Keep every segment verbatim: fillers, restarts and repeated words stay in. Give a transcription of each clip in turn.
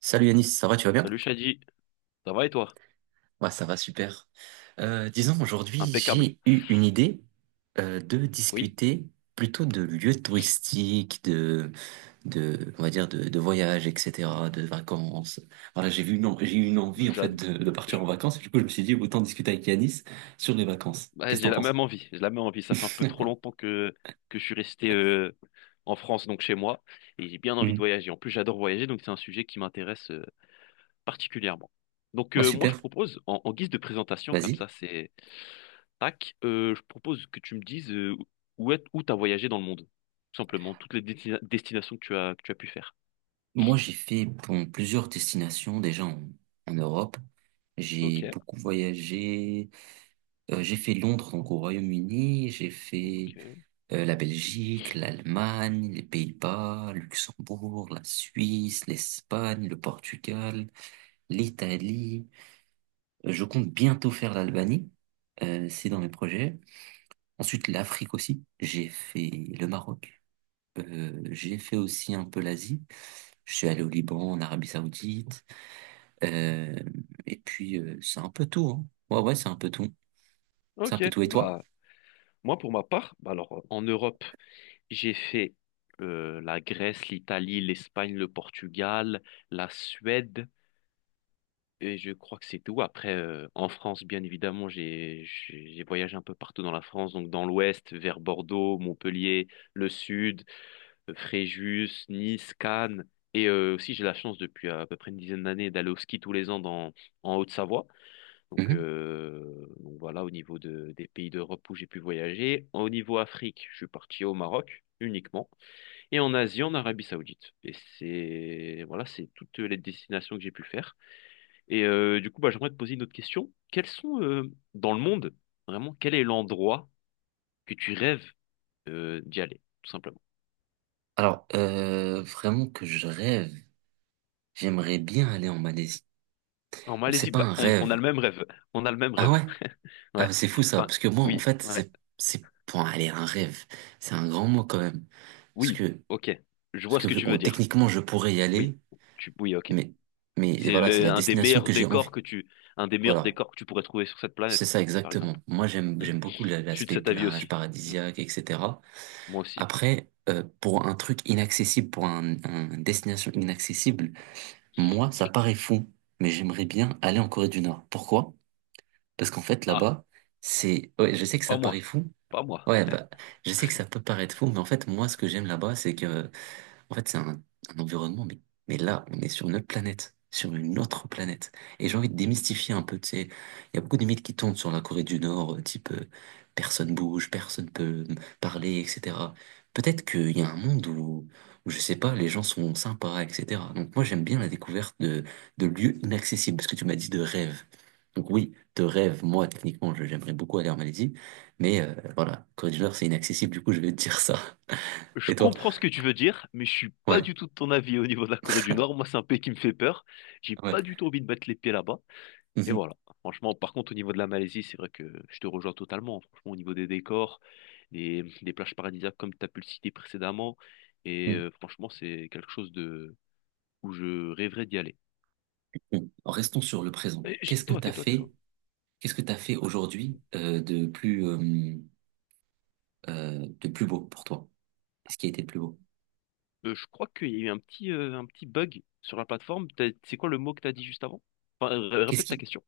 Salut Yanis, ça va, tu vas bien? Salut Shadi, ça va et toi? Ouais, ça va super. Euh, disons, aujourd'hui, Impeccable. j'ai eu une idée euh, de Oui, discuter plutôt de lieux touristiques, de, de, on va dire, de, de voyages, et cetera, de vacances. Voilà, j'ai vu, non, j'ai eu une envie, en fait, j'ad- de, de j- partir en vacances. Du coup, je me suis dit, autant discuter avec Yanis sur les vacances. ouais, Qu'est-ce que j'ai t'en la penses? même envie. J'ai la même envie. Ça fait un peu trop longtemps que, que je suis resté euh, en France, donc chez moi, et j'ai bien envie de Mhm. voyager. En plus, j'adore voyager, donc c'est un sujet qui m'intéresse euh, particulièrement. Donc Ouais, euh, moi, je super, propose, en, en guise de présentation, comme vas-y. ça, c'est tac, euh, je propose que tu me dises euh, où est, où t'as voyagé dans le monde, tout simplement, toutes les destina- destinations que tu as, que tu as pu faire. Moi, j'ai fait bon, plusieurs destinations déjà en, en Europe. J'ai Ok, beaucoup voyagé. Euh, j'ai fait Londres, donc au Royaume-Uni, j'ai fait ok, euh, la Belgique, l'Allemagne, les Pays-Bas, Luxembourg, la Suisse, l'Espagne, le Portugal, l'Italie. Euh, je compte bientôt faire l'Albanie. Euh, c'est dans mes projets. Ensuite, l'Afrique aussi, j'ai fait le Maroc. Euh, j'ai fait aussi un peu l'Asie. Je suis allé au Liban, en Arabie Saoudite. Euh, et puis euh, c'est un peu tout, hein. Ouais, ouais, c'est un peu tout. C'est un ok. peu tout. Et toi? Bah, moi, pour ma part, bah alors, en Europe. J'ai fait euh, la Grèce, l'Italie, l'Espagne, le Portugal, la Suède, et je crois que c'est tout. Après, euh, en France, bien évidemment, j'ai j'ai j'ai voyagé un peu partout dans la France, donc dans l'ouest, vers Bordeaux, Montpellier, le sud, euh, Fréjus, Nice, Cannes. Et euh, aussi, j'ai la chance depuis à peu près une dizaine d'années d'aller au ski tous les ans dans, en Haute-Savoie. Donc, Mhm. euh, donc voilà, au niveau de, des pays d'Europe où j'ai pu voyager. Au niveau Afrique, je suis parti au Maroc uniquement et en Asie, en Arabie Saoudite. Et c'est voilà, c'est toutes les destinations que j'ai pu faire. Et euh, du coup, bah, j'aimerais te poser une autre question. Quels sont euh, dans le monde, vraiment, quel est l'endroit que tu rêves euh, d'y aller, tout simplement? Alors, euh, vraiment que je rêve. J'aimerais bien aller en Malaisie. En Bon, c'est Malaisie, pas bah, un on, on rêve. a le même rêve. On a le même Ah ouais? rêve. Ah, bah, Ouais. c'est fou ça. Enfin, Parce que moi, en oui, fait, ouais. c'est, c'est, bon, allez, un rêve. C'est un grand mot quand même. Parce Oui, que, ok. Je Parce vois que ce que tu bon, veux dire. techniquement, je pourrais y Oui, aller, tu, oui, ok. mais, mais C'est voilà, c'est le- la un des destination meilleurs que j'ai décors envie. que tu, un des meilleurs Voilà. décors que tu pourrais trouver sur cette C'est planète, ça par exemple. exactement. Moi, j'aime, Hmm. j'aime Je beaucoup la- suis de l'aspect cet avis plage, aussi. Hmm. paradisiaque, et cetera. Moi aussi. Après, euh, pour un truc inaccessible, pour un, un une destination inaccessible. Moi, ça paraît fou, mais j'aimerais bien aller en Corée du Nord. Pourquoi? Parce qu'en fait, Ah, là-bas. c'est... Ouais, je sais que ça pas paraît moi. fou. Pas moi. Ouais, bah, je sais que ça peut paraître fou, mais en fait, moi, ce que j'aime là-bas, c'est que en fait, c'est un, un environnement, mais, mais là, on est sur une autre planète, sur une autre planète. Et j'ai envie de démystifier un peu, tu sais, il y a beaucoup de mythes qui tournent sur la Corée du Nord, euh, type euh, personne bouge, personne peut me parler, et cetera. Peut-être qu'il y a un monde où, où, je sais pas, les gens sont sympas, et cetera. Donc moi, j'aime bien la découverte de, de lieux inaccessibles, parce que tu m'as dit de rêve. Donc oui, de rêve, moi, techniquement, je- j'aimerais beaucoup aller en Malaisie, mais euh, voilà, Corée du Nord, c'est inaccessible, du coup, je vais te dire ça. Je Et toi? comprends ce que tu veux dire, mais je suis pas Ouais, du tout de ton avis au niveau de la Corée du Nord. Moi, c'est un pays qui me fait peur. J'ai ouais. pas du tout envie de mettre les pieds là-bas. Et voilà. Franchement, par contre, au niveau de la Malaisie, c'est vrai que je te rejoins totalement. Franchement, au niveau des décors, des, des plages paradisiaques, comme tu as pu le citer précédemment. Et Hmm. euh, franchement, c'est quelque chose de où je rêverais d'y aller. Bon, restons sur le présent. Eh, je- Qu'est-ce que Tais-toi, t'as tais-toi, tais-toi. fait? Qu'est-ce que t'as fait aujourd'hui euh, de plus euh, euh, de plus beau pour toi? Qu'est-ce qui a été le plus beau? Euh, je crois qu'il y a eu un petit, euh, un petit bug sur la plateforme. T'as- C'est quoi le mot que tu as dit juste avant? Enfin, euh, Qu'est-ce répète ta qui question.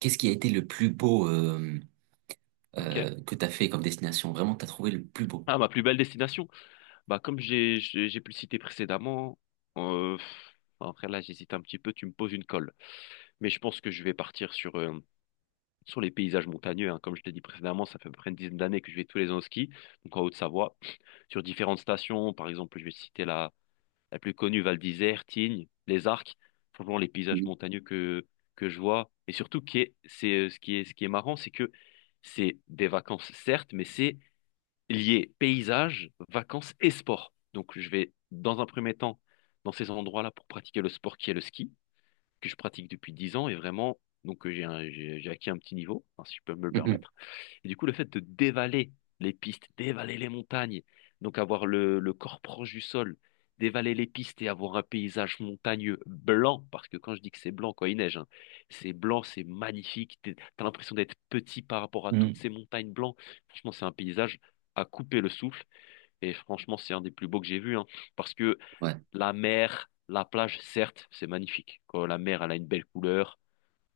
qu'est-ce qui a été le plus beau euh, Ok. euh, que t'as fait comme destination? Vraiment, t'as trouvé le plus beau? Ah, ma plus belle destination. Bah, comme j'ai j'ai j'ai pu le citer précédemment, euh, pff, après là, j'hésite un petit peu, tu me poses une colle. Mais je pense que je vais partir sur, euh, sur les paysages montagneux, hein. Comme je t'ai dit précédemment, ça fait à peu près une dizaine d'années que je vais tous les ans au ski, donc en Haute-Savoie, sur différentes stations. Par exemple, je vais citer la, la plus connue, Val d'Isère, Tignes, les Arcs, franchement les paysages Mhm. montagneux que, que je vois. Et surtout, qui est, c'est, euh, ce qui est, ce qui est marrant, c'est que c'est des vacances, certes, mais c'est lié paysage, vacances et sport. Donc je vais, dans un premier temps, dans ces endroits-là pour pratiquer le sport qui est le ski que je pratique depuis dix ans et vraiment, donc euh, j'ai un- j'ai j'ai acquis un petit niveau, hein, si je peux me le Mhm. permettre. Et du coup, le fait de dévaler les pistes, dévaler les montagnes, donc avoir le, le corps proche du sol, dévaler les pistes et avoir un paysage montagneux blanc, parce que quand je dis que c'est blanc quand il neige, hein, c'est blanc, c'est magnifique, t'es- t'as l'impression d'être petit par rapport à toutes Mhm. ces montagnes blancs. Franchement, c'est un paysage à couper le souffle et franchement, c'est un des plus beaux que j'ai vu, hein, parce que Ouais, la mer, la plage, certes, c'est magnifique. Quand la mer, elle a une belle couleur,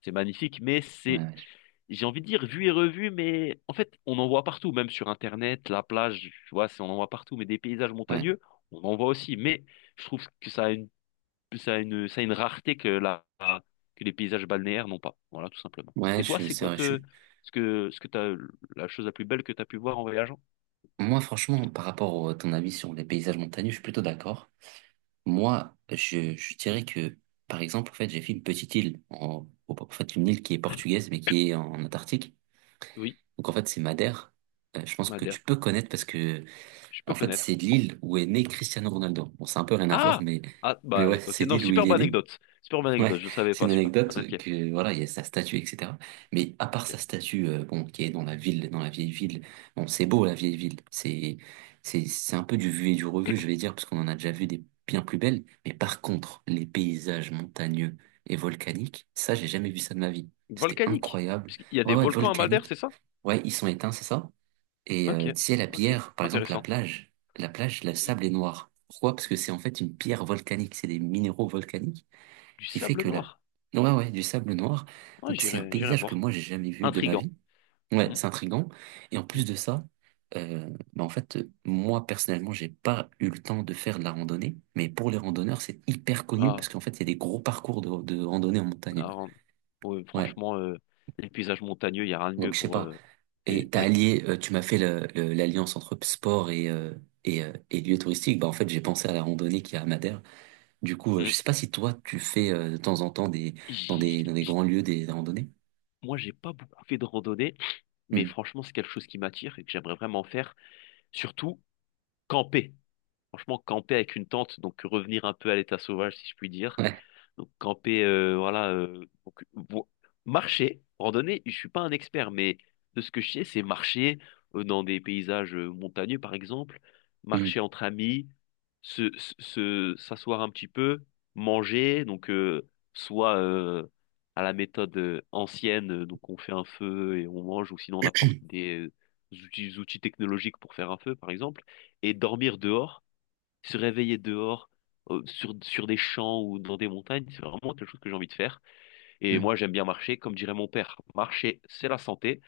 c'est magnifique, mais ouais, c'est, ouais, je- j'ai envie de dire, vu et revu, mais en fait, on en voit partout, même sur Internet, la plage, tu vois, c'est- on en voit partout, mais des paysages ouais, montagneux, on en voit aussi. Mais je trouve que ça a une, ça a une, ça a une rareté que la, que les paysages balnéaires n'ont pas. Voilà, tout simplement. ouais. Et toi, je- c'est c'est quoi vrai. Je te, suis. ce que, ce que t'as, la chose la plus belle que tu as pu voir en voyageant? Moi, franchement, par rapport à ton avis sur les paysages montagneux, je suis plutôt d'accord. Moi, je, je dirais que, par exemple, en fait, j'ai fait une petite île, en, au- en fait, une île qui est portugaise mais qui est en Antarctique. Oui, Donc en fait, c'est Madère. Euh, je pense que tu Madère, peux connaître parce que je peux en fait, connaître. c'est l'île où est né Cristiano Ronaldo. Bon, c'est un peu rien à voir, Ah! mais Ah, mais bah, ouais, ok. c'est Non, l'île où il superbe est né. anecdote. Superbe Ouais, anecdote, je savais c'est pas une celui-là. anecdote Ok, que voilà, il y a sa statue, et cetera. Mais à part sa ok. statue, euh, bon, qui est dans la ville, dans la vieille ville, bon, c'est beau la vieille ville. C'est, c'est, c'est un peu du vu et du revu, je vais dire, parce qu'on en a déjà vu des bien plus belles. Mais par contre, les paysages montagneux et volcaniques, ça, j'ai jamais vu ça de ma vie. C'était Volcanique. incroyable. Puisqu'il y a Ouais, des ouais, volcans à Madère, volcanique. c'est ça? Ouais, ils sont éteints, c'est ça. Et euh, Ok, tu sais, la ok. pierre, par exemple, la Intéressant. plage, la plage, le Oui. sable est noir. Pourquoi? Parce que c'est en fait une pierre volcanique, c'est des minéraux volcaniques. Du Qui fait sable que la... noir. Ouais, ouais, du sable noir. Ouais, Donc c'est un j'irai, j'irai paysage que voir. moi j'ai jamais vu de ma Intriguant. vie. Ouais, Hmm, c'est intriguant. Et en plus hmm. de ça, euh, bah en fait, euh, moi personnellement, j'ai pas eu le temps de faire de la randonnée, mais pour les randonneurs, c'est hyper connu Ah, parce qu'en fait, il y a des gros parcours de, de randonnée en montagne. ah, en- ouais, Ouais. franchement, euh, les paysages montagneux, il y a rien de Donc mieux je sais pour. pas. euh, Et c'est- t'as ouais. allié, euh, tu m'as fait le- le- l'alliance entre sport et, euh, et, euh, et lieu touristique. Bah en fait, j'ai pensé à la randonnée qui est à Madère. Du coup, euh, je Hmm. sais pas si toi tu fais euh, de temps en temps des dans j'ai- des dans des j'ai- grands lieux des, des randonnées. Moi, j'ai pas beaucoup fait de randonnée, mais franchement, c'est quelque chose qui m'attire et que j'aimerais vraiment faire. Surtout, camper. Franchement, camper avec une tente, donc revenir un peu à l'état sauvage, si je puis dire. Ouais. Donc camper, euh, voilà, euh, donc, vo- marcher, randonnée, je suis pas un expert, mais de ce que je sais, c'est marcher euh, dans des paysages euh, montagneux, par exemple, Mm, marcher entre amis, se, se, se- s'asseoir un petit peu, manger, donc euh, soit euh, à la méthode euh, ancienne, euh, donc on fait un feu et on mange, ou sinon on apporte des euh, outils outils technologiques pour faire un feu, par exemple, et dormir dehors se réveiller dehors, euh, sur, sur des champs ou dans des montagnes, c'est vraiment quelque chose que j'ai envie de faire. Et mm. moi, j'aime bien marcher, comme dirait mon père, marcher, c'est la santé.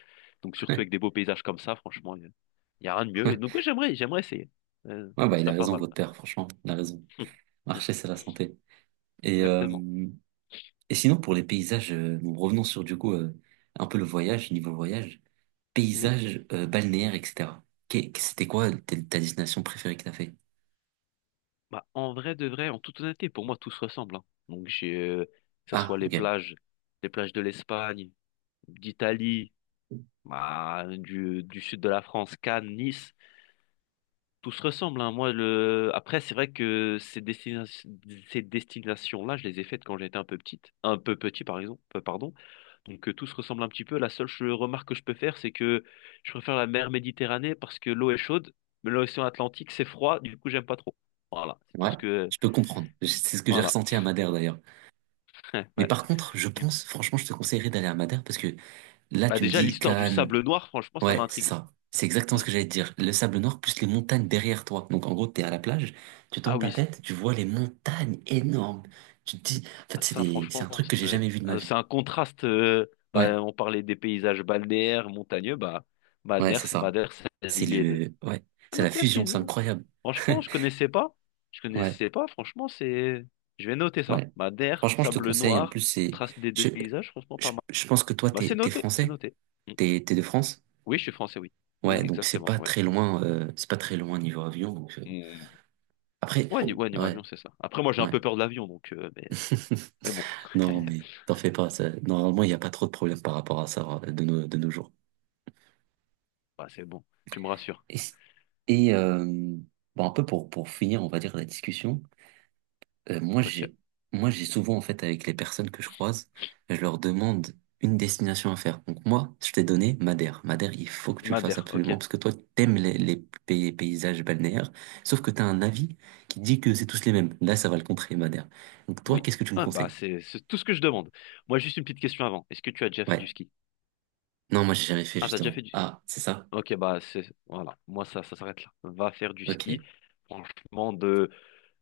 Donc, surtout avec des beaux paysages comme ça, franchement, il n'y a rien de mieux. Et Ouais. donc, oui, j'aimerais, j'aimerais essayer. Euh, Ouais, ça bah, il serait a pas raison, mal. votre père, franchement. Il a raison. Marcher, c'est la santé. Et, Exactement. euh, et sinon, pour les paysages, euh, bon, revenons sur du coup euh, un peu le voyage, niveau voyage, Mhm. paysages euh, balnéaires, et cetera. Qu'est- C'était quoi ta ta destination préférée que t'as fait? Bah, en vrai de vrai, en toute honnêteté, pour moi, tout se ressemble, hein. Donc, j'ai, euh, que ce Ah, soit les ok. plages, les plages de l'Espagne, d'Italie, bah, du, du sud de la France, Cannes, Nice. Tout se ressemble, hein. Moi, le. Après, c'est vrai que ces destina- ces destinations-là, je les ai faites quand j'étais un peu petite, un peu petit, par exemple, euh, pardon. Donc, euh, tout se ressemble un petit peu. La seule ch- remarque que je peux faire, c'est que je préfère la mer Méditerranée parce que l'eau est chaude, mais l'océan Atlantique, c'est froid, du coup, j'aime pas trop. Voilà, c'est tout Ouais, ce que. je peux comprendre. Je- C'est ce que j'ai Voilà. ressenti à Madère d'ailleurs. Mais Ouais. par contre, je Du coup. pense, franchement, je te conseillerais d'aller à Madère parce que là, Bah, tu me déjà, dis l'histoire du Cannes, sable noir, franchement, ça m'a ouais, c'est intrigué. ça. C'est exactement Mm. ce que j'allais te dire. Le sable noir plus les montagnes derrière toi. Donc en gros, t'es à la plage, tu Ah tends ta oui, tête, tu vois les montagnes énormes. Tu te dis, en fait, c'est ça, des... c'est franchement, un truc que j'ai c'est jamais vu de ma euh, c'est vie. un contraste. euh, Ouais, Bah, on parlait des paysages balnéaires, montagneux. Bah, ouais, c'est Madère, c'est ça. Madère, c'est C'est l'île et deux. le, ouais, Ah, c'est la donc, ouais, c'est- fusion, c'est incroyable. franchement, je connaissais pas. Je Ouais, connaissais pas. Franchement, c'est. Je vais noter ça. ouais. Madère, Franchement, je te sable conseille. En noir, plus, c'est, contraste des deux je, paysages. Franchement, je, pas mal. je pense que toi, Bah, c'est t'es, t'es noté. C'est français, noté. Mm. t'es, t'es de France. Oui, je suis français, oui. Oui, Ouais, donc c'est exactement. pas Ouais. très loin, euh, c'est pas très loin niveau avion. donc, euh, Mm. Après, Ouais, ni- ouais, niveau ouais, avion, c'est ça. Après, moi, j'ai un ouais. peu peur de l'avion, donc. euh, mais, mais bon. Non, mais t'en fais pas. ça- Normalement, il n'y a pas trop de problèmes par rapport à ça euh, de nos, de nos jours. Bah, c'est bon. Tu me rassures. Et, c- et, euh, bon, un peu pour, pour finir, on va dire, la discussion, euh, moi, Ok. j'ai, moi, j'ai souvent, en fait, avec les personnes que je croise, je leur demande une destination à faire. Donc, moi, je t'ai donné Madère. Madère, il faut que tu le fasses Madère, absolument ok. parce que toi, t'aimes les, les pay- paysages balnéaires, sauf que t'as un avis qui dit que c'est tous les mêmes. Là, ça va le contrer, Madère. Donc, toi, Oui. qu'est-ce que tu me Ah, bah, conseilles? c'est c'est tout ce que je demande. Moi, juste une petite question avant. Est-ce que tu as déjà fait Ouais. du ski? Non, moi, j'ai jamais fait, Ah, t'as déjà justement. fait du. Ah, c'est ça? Ok, bah, c'est. Voilà. Moi, ça, ça s'arrête là. Va faire du ski. Ok. Franchement, de.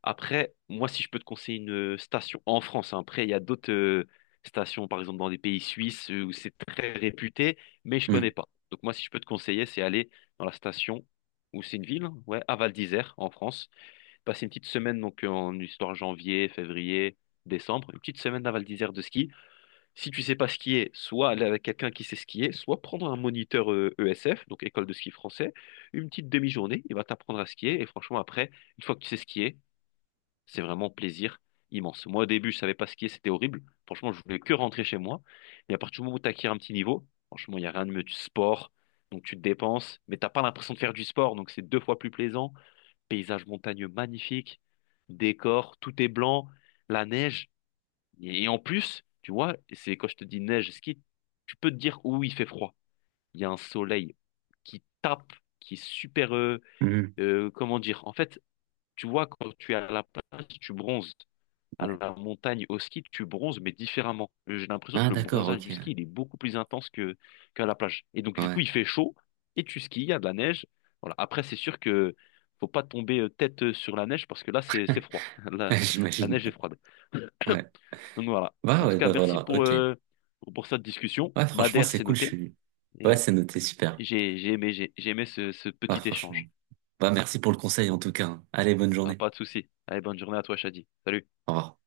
Après, moi, si je peux te conseiller une euh, station en France, hein, après, il y a d'autres euh, stations, par exemple, dans les pays suisses euh, où c'est très réputé, mais je connais Hmm. pas. Donc, moi, si je peux te conseiller, c'est aller dans la station où c'est une ville, hein, ouais, à Val d'Isère, en France. Passer une petite semaine, donc, en histoire janvier, février, décembre, une petite semaine à Val d'Isère de ski. Si tu sais pas skier, soit aller avec quelqu'un qui sait skier, soit prendre un moniteur euh, E S F, donc école de ski français, une petite demi-journée, il va t'apprendre à skier. Et franchement, après, une fois que tu sais skier, c'est vraiment plaisir immense. Moi, au début, je savais pas skier, c'était horrible. Franchement, je voulais que rentrer chez moi. Et à partir du moment où tu acquiers un petit niveau, franchement, il n'y a rien de mieux du sport. Donc tu te dépenses, mais t'as pas l'impression de faire du sport, donc c'est deux fois plus plaisant. Paysage montagneux magnifique, décor, tout est blanc, la neige. Et, et en plus, tu vois, c'est quand je te dis neige, ski, tu peux te dire où il fait froid. Il y a un soleil qui tape, qui est super, euh, Hmm, euh, comment dire? En fait, tu vois, quand tu es à la plage, tu bronzes. À ouais. la montagne, au ski, tu bronzes, mais différemment. Euh, J'ai l'impression que Ah, le d'accord, bronzage ok. du ski, il est beaucoup plus intense que qu'à la plage. Et donc, du coup, Ouais, il fait chaud et tu skis, il y a de la neige. Voilà. Après, c'est sûr que faut pas tomber euh, tête euh, sur la neige parce que là, c'est c'est froid. La, la j'imagine. neige est froide. Ouais. Donc voilà. Bah En tout ouais, cas, bah merci voilà, pour, ok. euh, pour, pour cette discussion. Ouais, franchement, Madère, c'est c'est cool, je noté. suis. Et Ouais, euh, c'est noté, super. j'ai j'ai aimé, j'ai j'ai aimé ce, ce Ouais, petit franchement. échange. Bah, merci pour le conseil, en tout cas, hein. Allez, bonne Ah, journée. pas de souci. Allez, bonne journée à toi, Shadi. Salut. Au revoir.